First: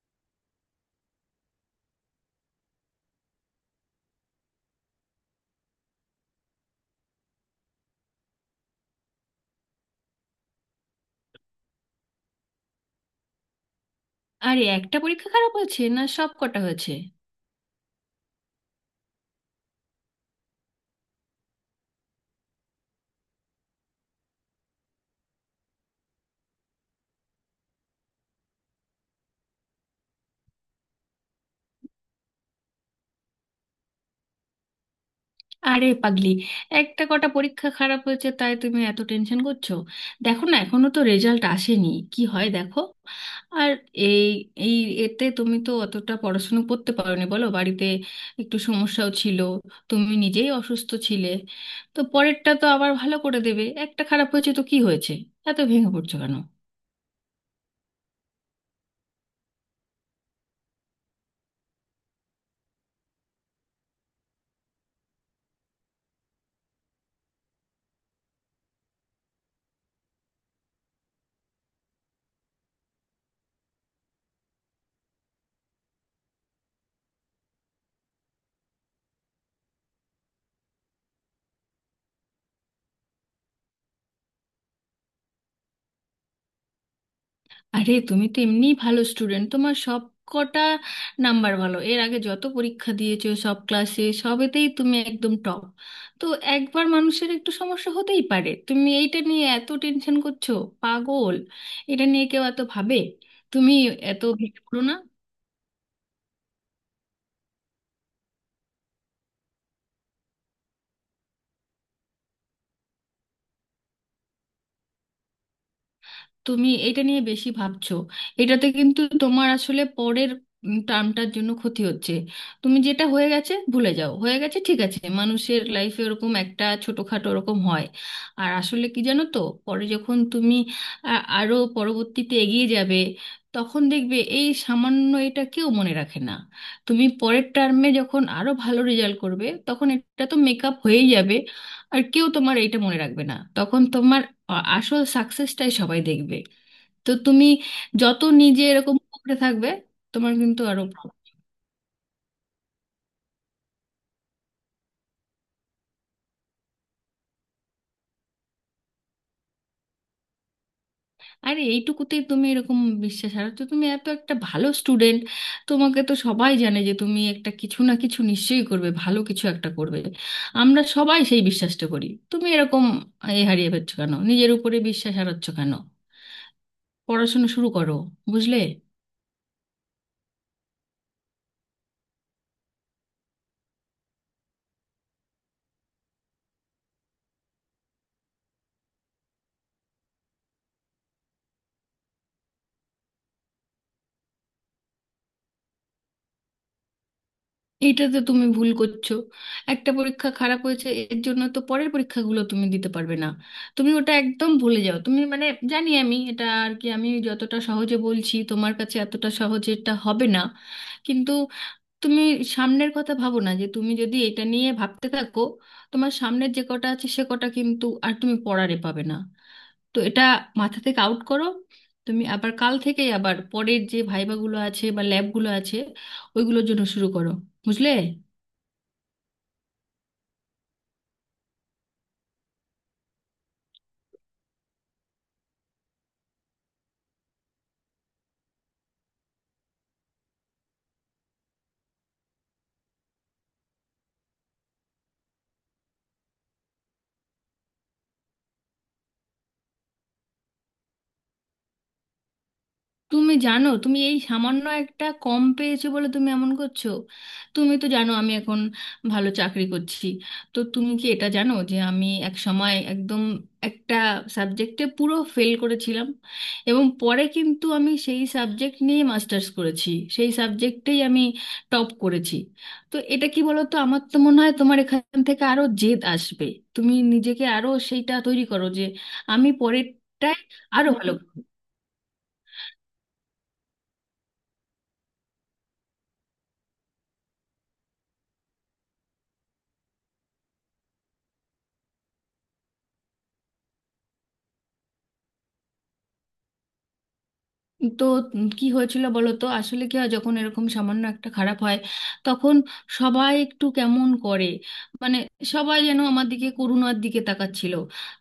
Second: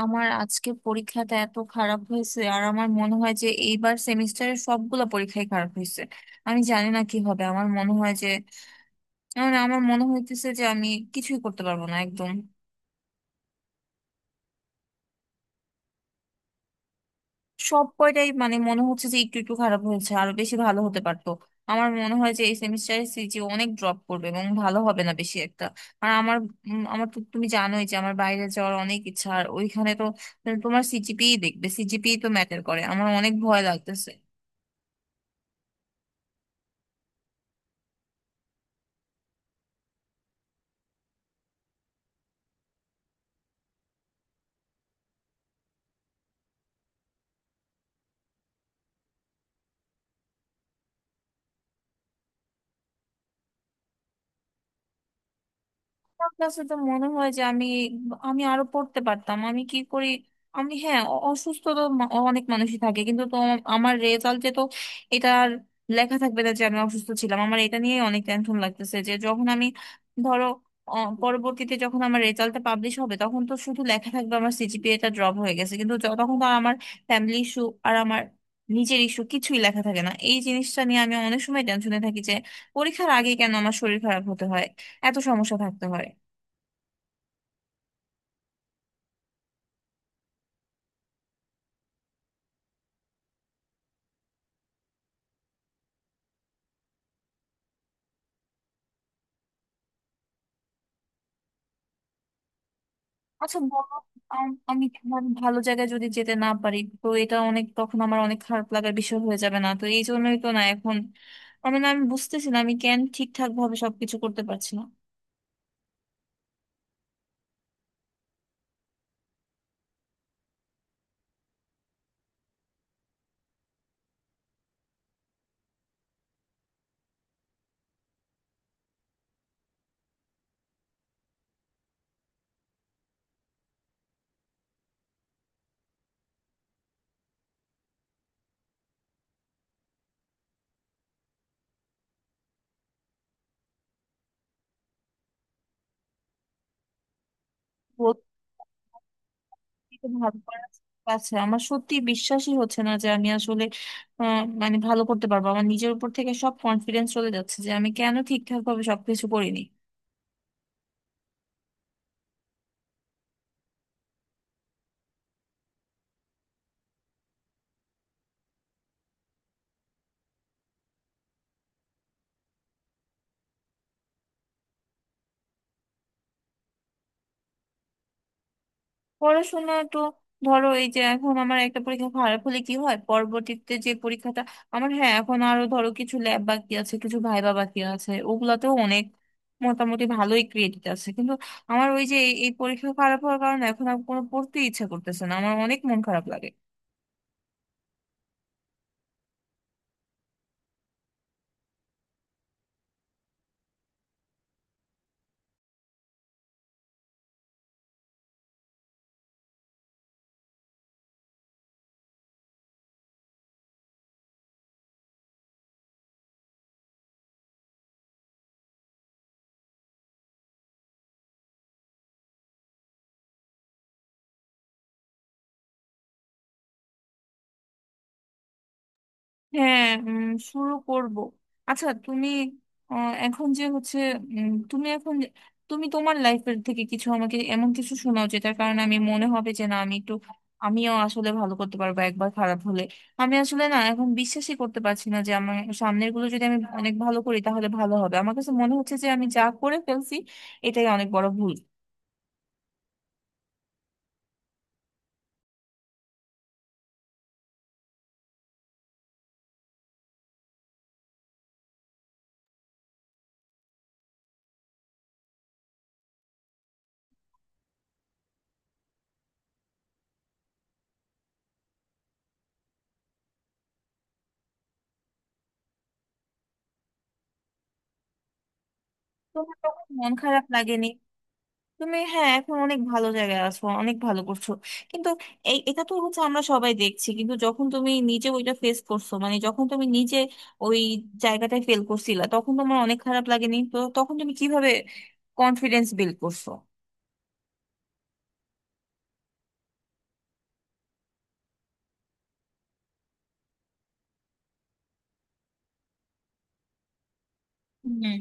আমার আজকে পরীক্ষাটা এত খারাপ হয়েছে, আর আমার মনে হয় যে এইবার সেমিস্টারের সবগুলো পরীক্ষাই খারাপ হয়েছে। আমি জানি না কি হবে, আমার মনে হয় যে মানে আমার মনে হইতেছে যে আমি কিছুই করতে পারবো না একদম। আরে, একটা পরীক্ষা খারাপ হয়েছে, না সব কটা হয়েছে? সব কয়টাই মানে মনে হচ্ছে যে একটু একটু খারাপ হয়েছে, আরো বেশি ভালো হতে পারতো। আমার মনে হয় যে এই সেমিস্টারে সিজি অনেক ড্রপ করবে এবং ভালো হবে না বেশি একটা। আর আমার আমার তো তুমি জানোই যে আমার বাইরে যাওয়ার অনেক ইচ্ছা, আর ওইখানে তো তোমার সিজিপিই দেখবে, সিজিপিই তো ম্যাটার করে। আমার অনেক ভয় লাগতেছে। আরে পাগলি, একটা কটা পরীক্ষা খারাপ হয়েছে তাই তুমি এত টেনশন করছো? দেখো না, এখনো তো রেজাল্ট আসেনি। কি হয় দেখো। আর এই এই এতে তুমি তো অতটা পড়াশুনো করতে পারোনি বলো, বাড়িতে একটু সমস্যাও ছিল, তুমি নিজেই অসুস্থ ছিলে। তো পরেরটা তো আবার ভালো করে দেবে, একটা খারাপ হয়েছে তো কি হয়েছে? এত ভেঙে পড়ছো আমার কেন? কাছে তো মনে হয় যে আমি আমি আরো পড়তে পারতাম। আমি কি করি? আমি হ্যাঁ অসুস্থ তো অনেক মানুষই থাকে, কিন্তু তো আমার রেজাল্টে তো এটা আর লেখা থাকবে না যে আমি অসুস্থ ছিলাম। আমার এটা নিয়ে অনেক টেনশন লাগতেছে যে যখন আমি, ধরো, অ, পরবর্তীতে যখন আমার রেজাল্টটা পাবলিশ হবে তখন তো শুধু লেখা থাকবে আমার সিজিপিএটা ড্রপ হয়ে গেছে, কিন্তু তখন তো আর আমার ফ্যামিলি ইস্যু আর আমার নিজের ইস্যু কিছুই লেখা থাকে না। এই জিনিসটা নিয়ে আমি অনেক সময় টেনশনে থাকি যে পরীক্ষার আগে কেন আমার শরীর খারাপ হতে হয়, এত সমস্যা থাকতে হয়। আরে তুমি তো এমনিই ভালো স্টুডেন্ট, তোমার সব কটা নাম্বার ভালো, এর আগে যত পরীক্ষা দিয়েছো সব ক্লাসে সবেতেই তুমি একদম টপ। তো একবার মানুষের একটু সমস্যা হতেই পারে, তুমি এইটা নিয়ে এত টেনশন করছো? পাগল, এটা নিয়ে কেউ এত ভাবে? আচ্ছা তুমি বলো। এত ভেবো আমি না। তোমার, ভালো জায়গায় যদি যেতে না পারি তো এটা অনেক, তখন আমার অনেক খারাপ লাগার বিষয় হয়ে যাবে না, তো এই জন্যই তো না এখন। আমি না, আমি বুঝতেছি না আমি কেন ঠিকঠাক ভাবে সবকিছু করতে পারছি না। তুমি এটা নিয়ে বেশি ভাবছো, এটাতে কিন্তু তোমার আসলে পরের টার্মটার জন্য ক্ষতি হচ্ছে। তুমি যেটা হয়ে গেছে ভুলে যাও, হয়ে গেছে ঠিক আছে, মানুষের লাইফে ওরকম একটা ছোটখাটো ওরকম হয়। আর আসলে কি জানো তো, পরে যখন তুমি আরো পরবর্তীতে এগিয়ে যাবে, তখন দেখবে এই সামান্য এটা কেউ মনে রাখে না। তুমি পরের টার্মে যখন আরো ভালো রেজাল্ট করবে, তখন এটা তো মেকআপ হয়েই যাবে, আর কেউ তোমার এটা মনে রাখবে না, তখন তোমার আসল সাকসেসটাই সবাই দেখবে। তো তুমি যত সত্যি নিজে এরকম উপরে থাকবে, তো তোমার ভালো কিন্তু করার আরো ভালো। আছে। আমার সত্যি বিশ্বাসই হচ্ছে না যে আমি আসলে, মানে ভালো করতে পারবো। আমার নিজের উপর থেকে সব কনফিডেন্স চলে যাচ্ছে যে আমি কেন ঠিকঠাক ভাবে সবকিছু করিনি। আর এইটুকুতেই তুমি এরকম বিশ্বাস, আর তো তুমি এত একটা ভালো স্টুডেন্ট, তোমাকে তো সবাই জানে যে তুমি একটা কিছু না কিছু নিশ্চয়ই করবে, ভালো কিছু একটা করবে। আমরা সবাই সেই বিশ্বাসটা করি। তুমি এরকম এ হারিয়ে ফেলছো কেন, নিজের উপরে বিশ্বাস হারাচ্ছ কেন? পড়াশোনা শুরু করো, বুঝলে? পড়াশোনা তো ধরো, এই যে এখন আমার একটা পরীক্ষা খারাপ হলে কি হয়? পরবর্তীতে যে পরীক্ষাটা আমার, হ্যাঁ, এখন আরো ধরো কিছু ল্যাব বাকি আছে, কিছু ভাইবা বাকি আছে, ওগুলাতেও অনেক মোটামুটি ভালোই ক্রেডিট আছে। কিন্তু আমার ওই যে এই এই পরীক্ষা খারাপ হওয়ার কারণে এখন আর কোনো পড়তে ইচ্ছা করতেছে না, আমার অনেক মন খারাপ লাগে। এইটাতে তুমি ভুল করছো। একটা পরীক্ষা খারাপ হয়েছে এর জন্য তো পরের পরীক্ষাগুলো তুমি দিতে পারবে না। তুমি ওটা একদম ভুলে যাও, তুমি মানে জানি, আমি এটা আর কি আমি যতটা সহজে বলছি তোমার কাছে এতটা সহজে এটা হবে না, কিন্তু তুমি সামনের কথা ভাবো না, যে তুমি যদি এটা নিয়ে ভাবতে থাকো তোমার সামনের যে কটা আছে সে কটা কিন্তু আর তুমি পড়ারে পাবে না। তো এটা মাথা থেকে আউট করো। তুমি আবার কাল থেকেই আবার পরের যে ভাইভাগুলো আছে বা ল্যাবগুলো আছে ওইগুলোর জন্য শুরু করো, বুঝলে? হ্যাঁ, শুরু করব। আচ্ছা তুমি, এখন যে হচ্ছে, তুমি এখন তুমি তোমার লাইফের থেকে কিছু আমাকে, এমন কিছু শোনাও যেটার কারণে আমি মনে হবে যে না, আমি একটু, আমিও আসলে ভালো করতে পারবো একবার খারাপ হলে। আমি আসলে না, এখন বিশ্বাসই করতে পারছি না যে আমার সামনের গুলো যদি আমি অনেক ভালো করি তাহলে ভালো হবে। আমার কাছে মনে হচ্ছে যে আমি যা করে ফেলছি এটাই অনেক বড় ভুল। তুমি জানো, তুমি এই সামান্য একটা কম পেয়েছো বলে তুমি এমন করছো। তুমি তো জানো আমি এখন ভালো চাকরি করছি, তো তুমি কি এটা জানো যে আমি এক সময় একদম একটা সাবজেক্টে পুরো ফেল করেছিলাম, এবং পরে কিন্তু আমি সেই সাবজেক্ট নিয়ে মাস্টার্স করেছি, সেই সাবজেক্টেই আমি টপ করেছি। তো এটা কি বলো তো, আমার তো মনে হয় তোমার এখান থেকে আরো জেদ আসবে। তুমি নিজেকে আরো সেইটা তৈরি করো যে আমি তোমার তখন মন পরেরটায় খারাপ লাগেনি? আরো ভালো করবো। তুমি, হ্যাঁ, এখন অনেক ভালো জায়গায় আছো, অনেক ভালো করছো, কিন্তু এই এটা তো হচ্ছে আমরা সবাই দেখছি। কিন্তু যখন তুমি নিজে ওইটা ফেস করছো, মানে যখন তুমি নিজে ওই জায়গাটায় ফেল করছিলা তখন তোমার অনেক খারাপ লাগেনি? তো তখন তুমি কিভাবে কনফিডেন্স বিল্ড করছো? তো কি হয়েছিল বলো তো, আসলে কি হয় যখন এরকম সামান্য একটা খারাপ হয়, তখন সবাই একটু কেমন করে, মানে সবাই যেন আমার দিকে করুণার দিকে তাকাচ্ছিল।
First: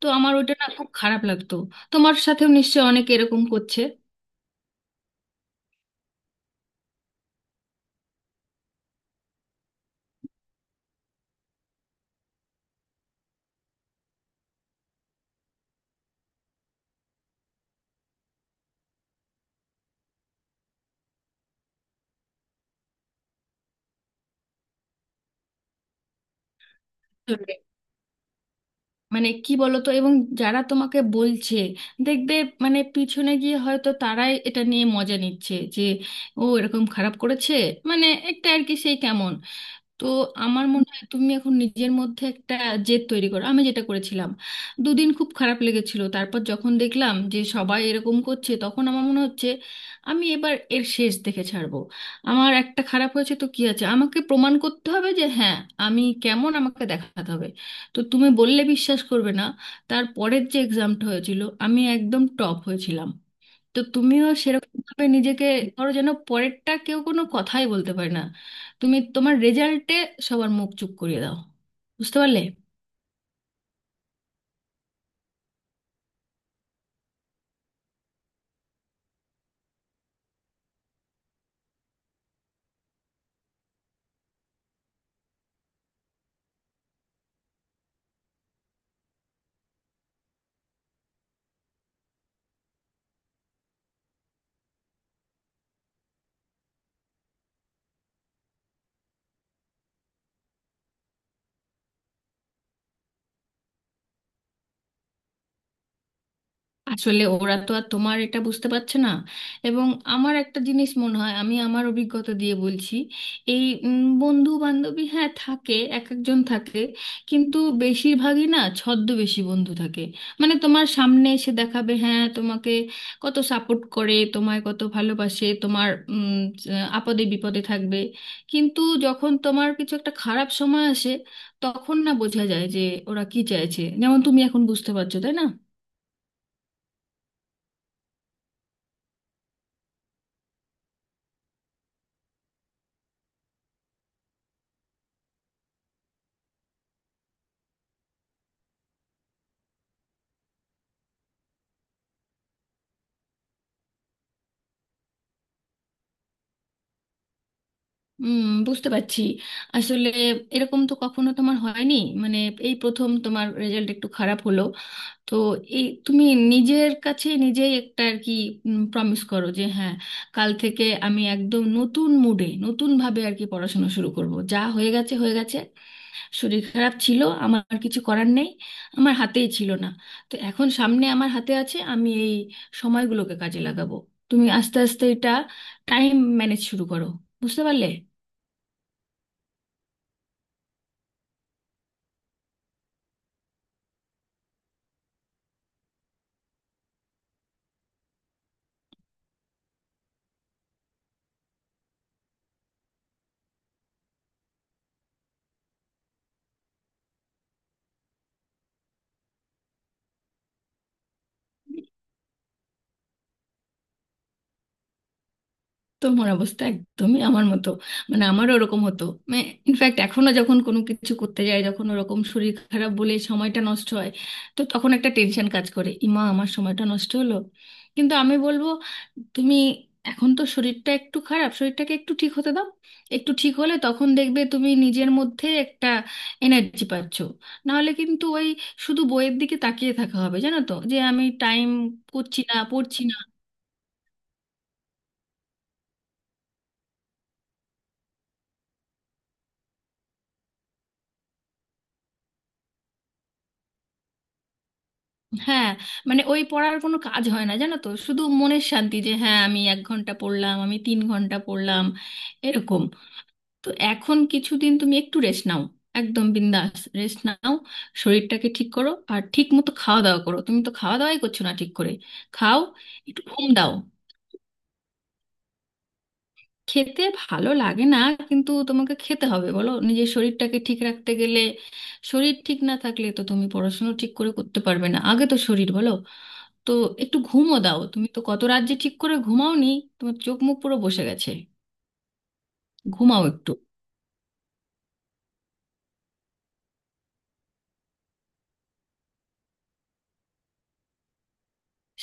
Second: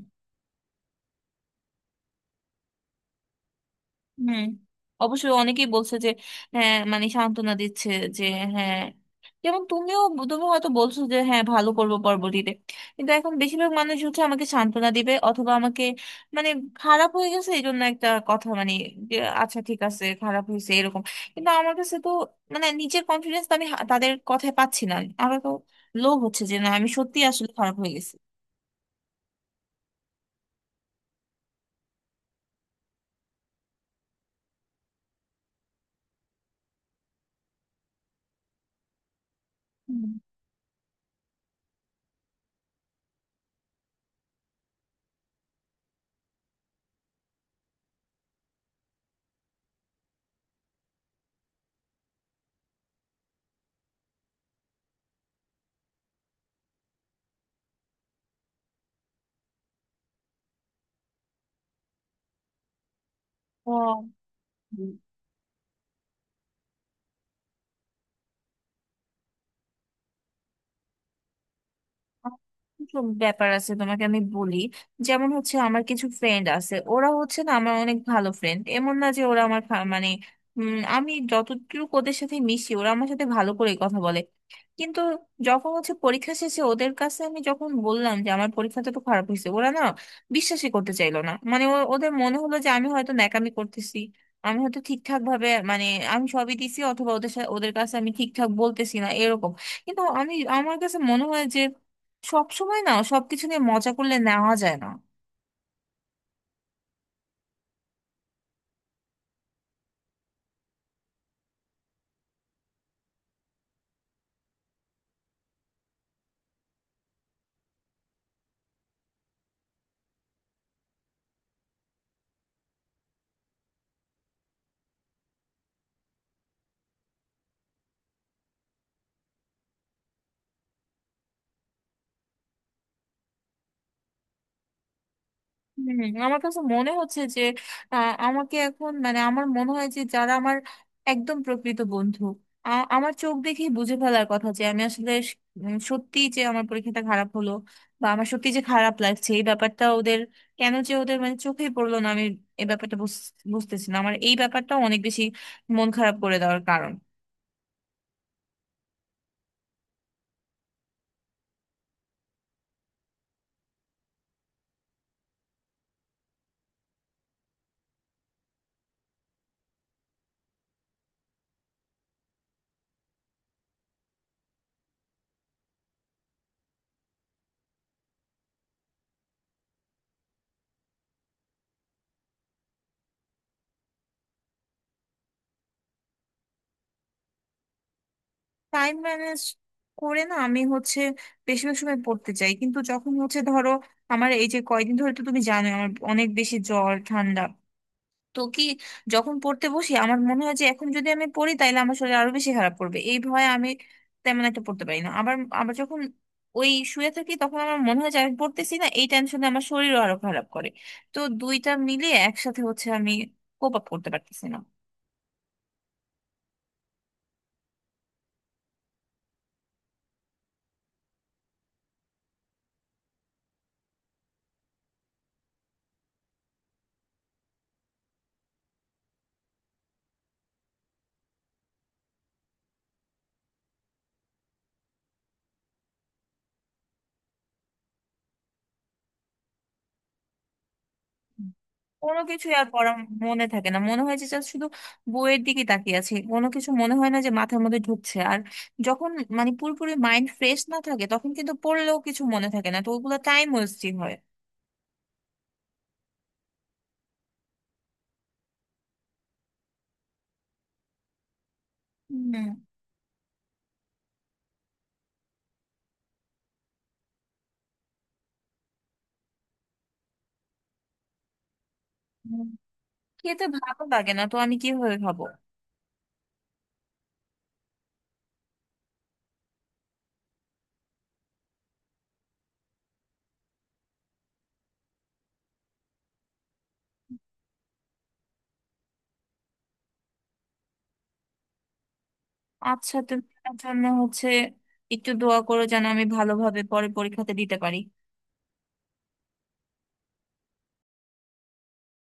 তো আমার ওটা না খুব খারাপ লাগতো। তোমার সাথেও নিশ্চয় অনেকে এরকম করছে। হুম। অবশ্যই অনেকেই বলছে যে হ্যাঁ, মানে সান্ত্বনা দিচ্ছে যে হ্যাঁ, যেমন তুমিও, তুমি হয়তো বলছো যে হ্যাঁ ভালো করবো পরবর্তীতে। কিন্তু এখন বেশিরভাগ মানুষ হচ্ছে আমাকে সান্ত্বনা দিবে, অথবা আমাকে, মানে, খারাপ হয়ে গেছে এই জন্য একটা কথা, মানে যে আচ্ছা ঠিক আছে খারাপ হয়েছে এরকম। কিন্তু আমার কাছে তো মানে নিজের কনফিডেন্স তো আমি তাদের কথায় পাচ্ছি না। আমার তো লোভ হচ্ছে যে না, আমি সত্যি আসলে আসলে, খারাপ হয়ে গেছি। মানে কি বলো তো, এবং যারা তোমাকে বলছে দেখবে মানে পিছনে গিয়ে হয়তো তারাই এটা নিয়ে মজা নিচ্ছে যে ও এরকম খারাপ করেছে, মানে একটা আর কি সেই কেমন। তো হুম। আমার মনে হয় তুমি এখন নিজের মধ্যে একটা জেদ তৈরি করো, আমি যেটা করেছিলাম। দুদিন খুব খারাপ লেগেছিল, তারপর যখন দেখলাম যে সবাই এরকম করছে, তখন আমার মনে হচ্ছে আমি এবার এর শেষ দেখে ছাড়বো। আমার একটা খারাপ হয়েছে তো কি আছে, আমাকে প্রমাণ করতে হবে যে হ্যাঁ আমি কেমন আমাকে দেখাতে হবে। তো তুমি বললে বিশ্বাস করবে না, তার পরের যে এক্সামটা হয়েছিল আমি একদম টপ হয়েছিলাম। তো তুমিও সেরকম ও, ভাবে নিজেকে ধরো যেন পরেরটা কেউ কোনো কথাই বলতে পারে না। তুমি তোমার রেজাল্টে সবার মুখ চুপ করিয়ে দাও, বুঝতে পারলে? কিছু ব্যাপার আছে, তোমাকে আমি বলি। যেমন হচ্ছে আমার কিছু ফ্রেন্ড আছে, ওরা হচ্ছে না আমার অনেক ভালো ফ্রেন্ড, এমন না যে ওরা আমার মানে, আমি যতটুকু ওদের সাথে মিশি ওরা আমার সাথে ভালো করে কথা বলে। কিন্তু যখন হচ্ছে পরীক্ষা শেষে ওদের কাছে আমি যখন বললাম যে আমার পরীক্ষাটা তো খারাপ হয়েছে, ওরা না বিশ্বাসই করতে চাইলো না। মানে ওদের মনে হলো যে আমি হয়তো ন্যাকামি করতেছি, আমি হয়তো ঠিকঠাক ভাবে, মানে আমি সবই দিছি, অথবা ওদের সাথে, ওদের কাছে আমি ঠিকঠাক বলতেছি না এরকম। কিন্তু আমি, আমার কাছে মনে হয় যে সব সময় না সবকিছু নিয়ে মজা করলে নেওয়া যায় না। আসলে ওরা তো আর তোমার এটা বুঝতে পারছে না। এবং আমার একটা জিনিস মনে হয়, আমি আমার অভিজ্ঞতা দিয়ে বলছি, এই বন্ধু বান্ধবী হ্যাঁ থাকে, এক একজন থাকে, কিন্তু বেশিরভাগই না ছদ্মবেশী বন্ধু থাকে। মানে তোমার সামনে এসে দেখাবে হ্যাঁ তোমাকে কত সাপোর্ট করে তোমায় কত ভালোবাসে, তোমার আপদে বিপদে থাকবে। কিন্তু যখন তোমার কিছু একটা খারাপ সময় আসে, তখন না বোঝা যায় যে ওরা কি চাইছে, যেমন তুমি এখন বুঝতে পারছো, তাই না? হুম, আমার কাছে মনে হচ্ছে যে আমাকে এখন, মানে আমার মনে হয় যে যারা আমার একদম প্রকৃত বন্ধু, আমার চোখ দেখেই বুঝে ফেলার কথা যে আমি আসলে সত্যি যে আমার পরীক্ষাটা খারাপ হলো বা আমার সত্যি যে খারাপ লাগছে, এই ব্যাপারটা ওদের কেন যে ওদের মানে চোখেই পড়লো না। আমি এই ব্যাপারটা বুঝতেছি না। আমার এই ব্যাপারটা অনেক বেশি মন খারাপ করে দেওয়ার কারণ। হুম, বুঝতে পারছি। আসলে এরকম তো কখনো তোমার হয়নি, মানে এই প্রথম তোমার রেজাল্ট একটু খারাপ হলো। তো এই তুমি নিজের কাছে নিজেই একটা আর কি প্রমিস করো যে হ্যাঁ কাল থেকে আমি একদম নতুন মুডে নতুন ভাবে আর কি পড়াশোনা শুরু করব, যা হয়ে গেছে হয়ে গেছে, শরীর খারাপ ছিল, আমার আর কিছু করার নেই, আমার হাতেই ছিল না। তো এখন সামনে আমার হাতে আছে, আমি এই সময়গুলোকে কাজে লাগাবো। তুমি আস্তে আস্তে এটা টাইম ম্যানেজ শুরু করো, বুঝতে পারলে? টাইম ম্যানেজ করে না, আমি হচ্ছে বেশিরভাগ সময় পড়তে চাই, কিন্তু যখন হচ্ছে ধরো আমার এই যে কয়দিন ধরে তো তুমি জানো আমার অনেক বেশি জ্বর ঠান্ডা, তো কি, যখন পড়তে বসি আমার মনে হয় যে এখন যদি আমি পড়ি তাহলে আমার শরীর আরো বেশি খারাপ করবে, এই ভয়ে আমি তেমন একটা পড়তে পারি না। আবার, যখন ওই শুয়ে থাকি তখন আমার মনে হয় যে আমি পড়তেছি না, এই টেনশনে আমার শরীরও আরো খারাপ করে। তো দুইটা মিলিয়ে একসাথে হচ্ছে আমি কোপ আপ করতে পারতেছি না। তোমার অবস্থা একদমই আমার মতো, মানে আমারও ওরকম হতো, মানে ইনফ্যাক্ট এখনো যখন কোনো কিছু করতে যায় যখন ওরকম শরীর খারাপ বলে সময়টা নষ্ট হয়, তো তখন একটা টেনশন কাজ করে ইমা আমার সময়টা নষ্ট হলো। কিন্তু আমি বলবো তুমি এখন তো শরীরটা একটু খারাপ, শরীরটাকে একটু ঠিক হতে দাও। একটু ঠিক হলে তখন দেখবে তুমি নিজের মধ্যে একটা এনার্জি পাচ্ছ, নাহলে কিন্তু ওই শুধু বইয়ের দিকে তাকিয়ে থাকা হবে, জানো তো যে আমি টাইম কোনো করছি কিছুই না আর পড়া পড়ছি না। মনে থাকে না, মনে হয় যে just শুধু বইয়ের দিকে তাকিয়ে আছে, কোনো কিছু মনে হয় না যে মাথার মধ্যে ঢুকছে। আর যখন মানে পুরোপুরি মাইন্ড ফ্রেশ না থাকে তখন কিন্তু পড়লেও কিছু মনে থাকে না, তো ওগুলো টাইম ওয়েস্টিং হয়। হ্যাঁ, মানে ওই পড়ার কোনো কাজ হয় না, জানো তো, শুধু মনের শান্তি যে হ্যাঁ আমি 1 ঘন্টা পড়লাম আমি 3 ঘন্টা পড়লাম হুম। এরকম। তো এখন কিছুদিন তুমি একটু রেস্ট নাও। একদম বিন্দাস রেস্ট নাও, শরীরটাকে ঠিক করো আর ঠিক মতো খাওয়া দাওয়া করো, তুমি তো খাওয়া দাওয়াই করছো না ঠিক করে। হুম। খাও, একটু খেতে ঘুম দাও। ভালো লাগে না, তো আমি কিভাবে খাবো? খেতে ভালো লাগে না? কিন্তু তোমাকে খেতে হবে বলো, নিজের শরীরটাকে ঠিক রাখতে গেলে শরীর ঠিক না থাকলে তো তুমি পড়াশোনা ঠিক করে করতে পারবে না, আগে তো শরীর বলো। তো একটু ঘুমও দাও, তুমি তো কত রাত যে ঠিক করে ঘুমাওনি, তোমার চোখ মুখ পুরো বসে গেছে। আচ্ছা ঘুমাও তুমি একটু। আমার জন্য হচ্ছে একটু দোয়া করো যেন আমি ভালোভাবে পরে পরীক্ষাতে দিতে পারি।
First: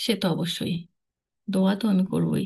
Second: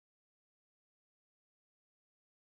সে তো অবশ্যই, দোয়া তো আমি করবোই।